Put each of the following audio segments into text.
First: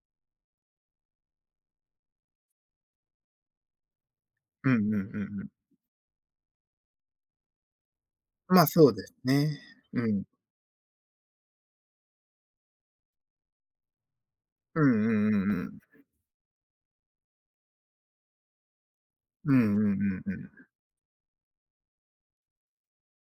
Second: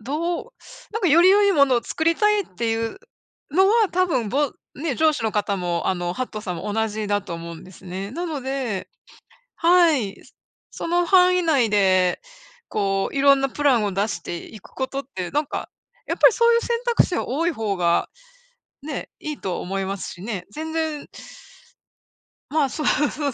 どうなんかより良いものを作りたいっていうのは、多分ぼうんね、うん上う司のんうん。方も、あの、ハットさんも同じだと思うんですね。なのま、でそうですね。はうい。ん。その範囲内で、こう、いろんなプランを出していくうことっんうて、んなんうんうか、ん。やっぱりそういう選択肢は多い方が、ねえ、いいうとん思うんいうますしんうね。ん。全然ま、そうそうそう、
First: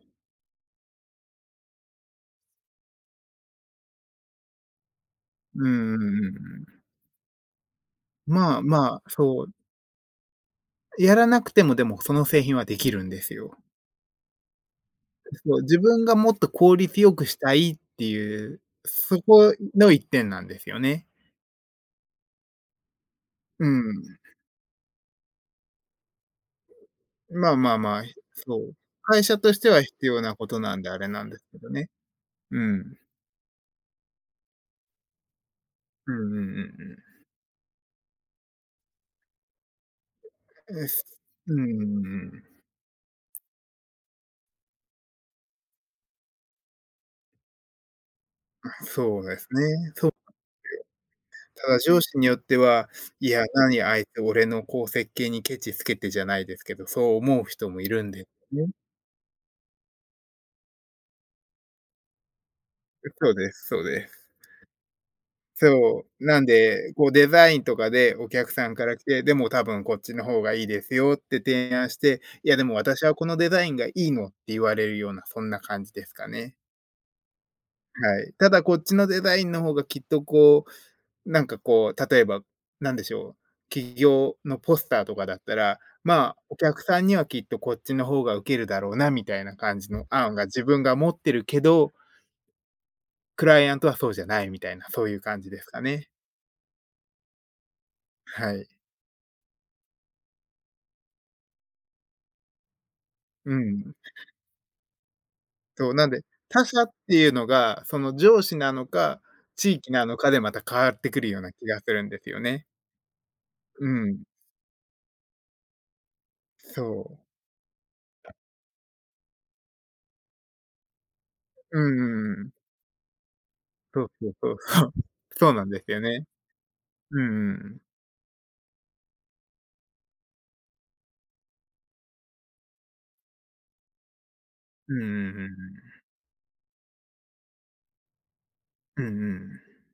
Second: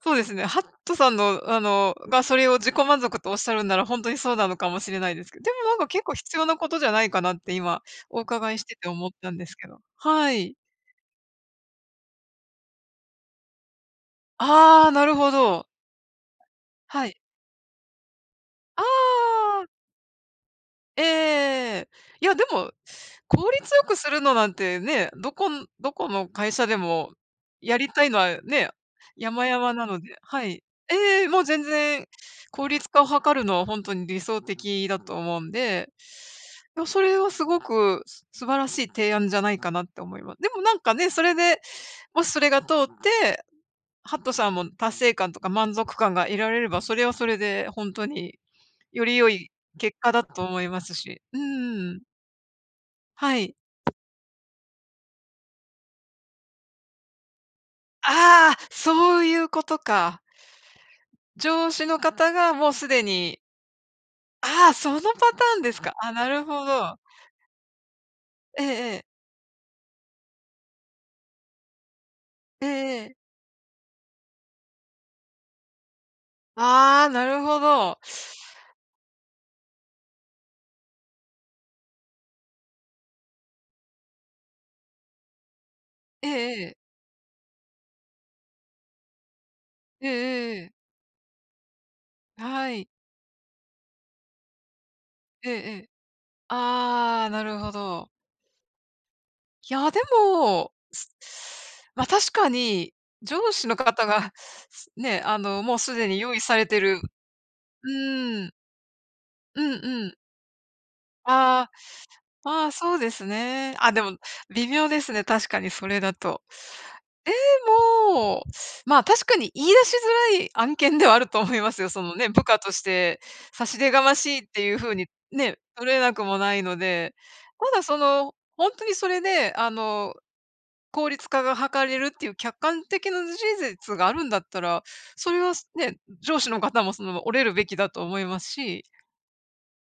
そうですね、ハットさんの、あのが、それを自己満足とおっしゃるんなら、ほんとにそうなのかもしれないですけど。でも、うなんか、んうん結構う必んう要なん。ことじゃないかなって今、お伺いまあ、しててまあ、思ったんそでう。すけど。はい。やらなくても、でも、その製品はできるんですよ。ああ、なるほで、そう、ど。自分がもっと効率はよい。くしたいっていう、あそこあ。の一点なんですよええね。ええええ。いや、でも、効う率よくすん。るのなんてね、どこんどこの会社でも、まあまやありまたあ、いひのはそね、う、会社山として々はなの必で要なはことい。なんで、あれえなえ、んでもうすけ全どね。然、う効率ん。化を図るのはほんとに理想的だと思うんで。うんうんうんいうや、それん。はすごく素晴らしい提案じゃないかなって思いまでも、なんえかね、すそれうーで、もしそん。れが通って、ハットさんも達成感とか満足感が得られれば、それはそれでほんとに、あ、よりそう良ですいね。結そ果うだと思いますし。うんなうんすんうよ。ただ上ん。司によっては、いはや、い。なに、あいつ、俺の、こう、設計にケチつけてじゃないですけど、そう思う人もいるんですああ、ね。そういうことか。上司の方がもう既う、そうにです、そうです。ああ、そのパターンですか。そあ、う。ななるんほで、ど。こう、デザインとかでお客ええさんかえらえ。来て、でも多分こっちの方がいいですよって提案して、いや、でええも私はええ。このデザインがいいのって言われるような、そんな感じですかね。ああ、なるほど。はい。ただ、こっちのデザインの方がきっと、こうなんか、こう、例えば、何でしょう、企業のポスターとかだったら、えま、えおええ。客さんにはきっとこっちの方が受けるだろうなみたいな感じのええ案がえええ自え。分が持ってるけどはい。クライアントはそうじゃないみたいな、そういう感えじえですえかえ。ね。ああ、なるほど。はい。いや、でもま、確かに、上う司のん。方がね、あの、もうそすう、なでんにで、用意さ他れて者っるていうのが、うその上ーん。司なのか、うん地域うなん。のかで、また変わってくるような気あがするんですよあ、あね。あ、そうですね。うあ、でもん。微妙ですね、確かに、それだと。そう。でも、ま、確かに言い出しづらい案件ではあると思いまうんすよ。そのうね、んう部ん。下として差し出そがうまそうしいっそうていそう、う風にそうね、なんです取れよなくね。もないので。うんうんうたん。だ、その、ほんとにそれで、あの、効率化が図れるっていう客観的な事実があるんだったら、うんうんそうんうれんうはね、ん。上司の方も、その、折れるべきだと思いますし。うんうん。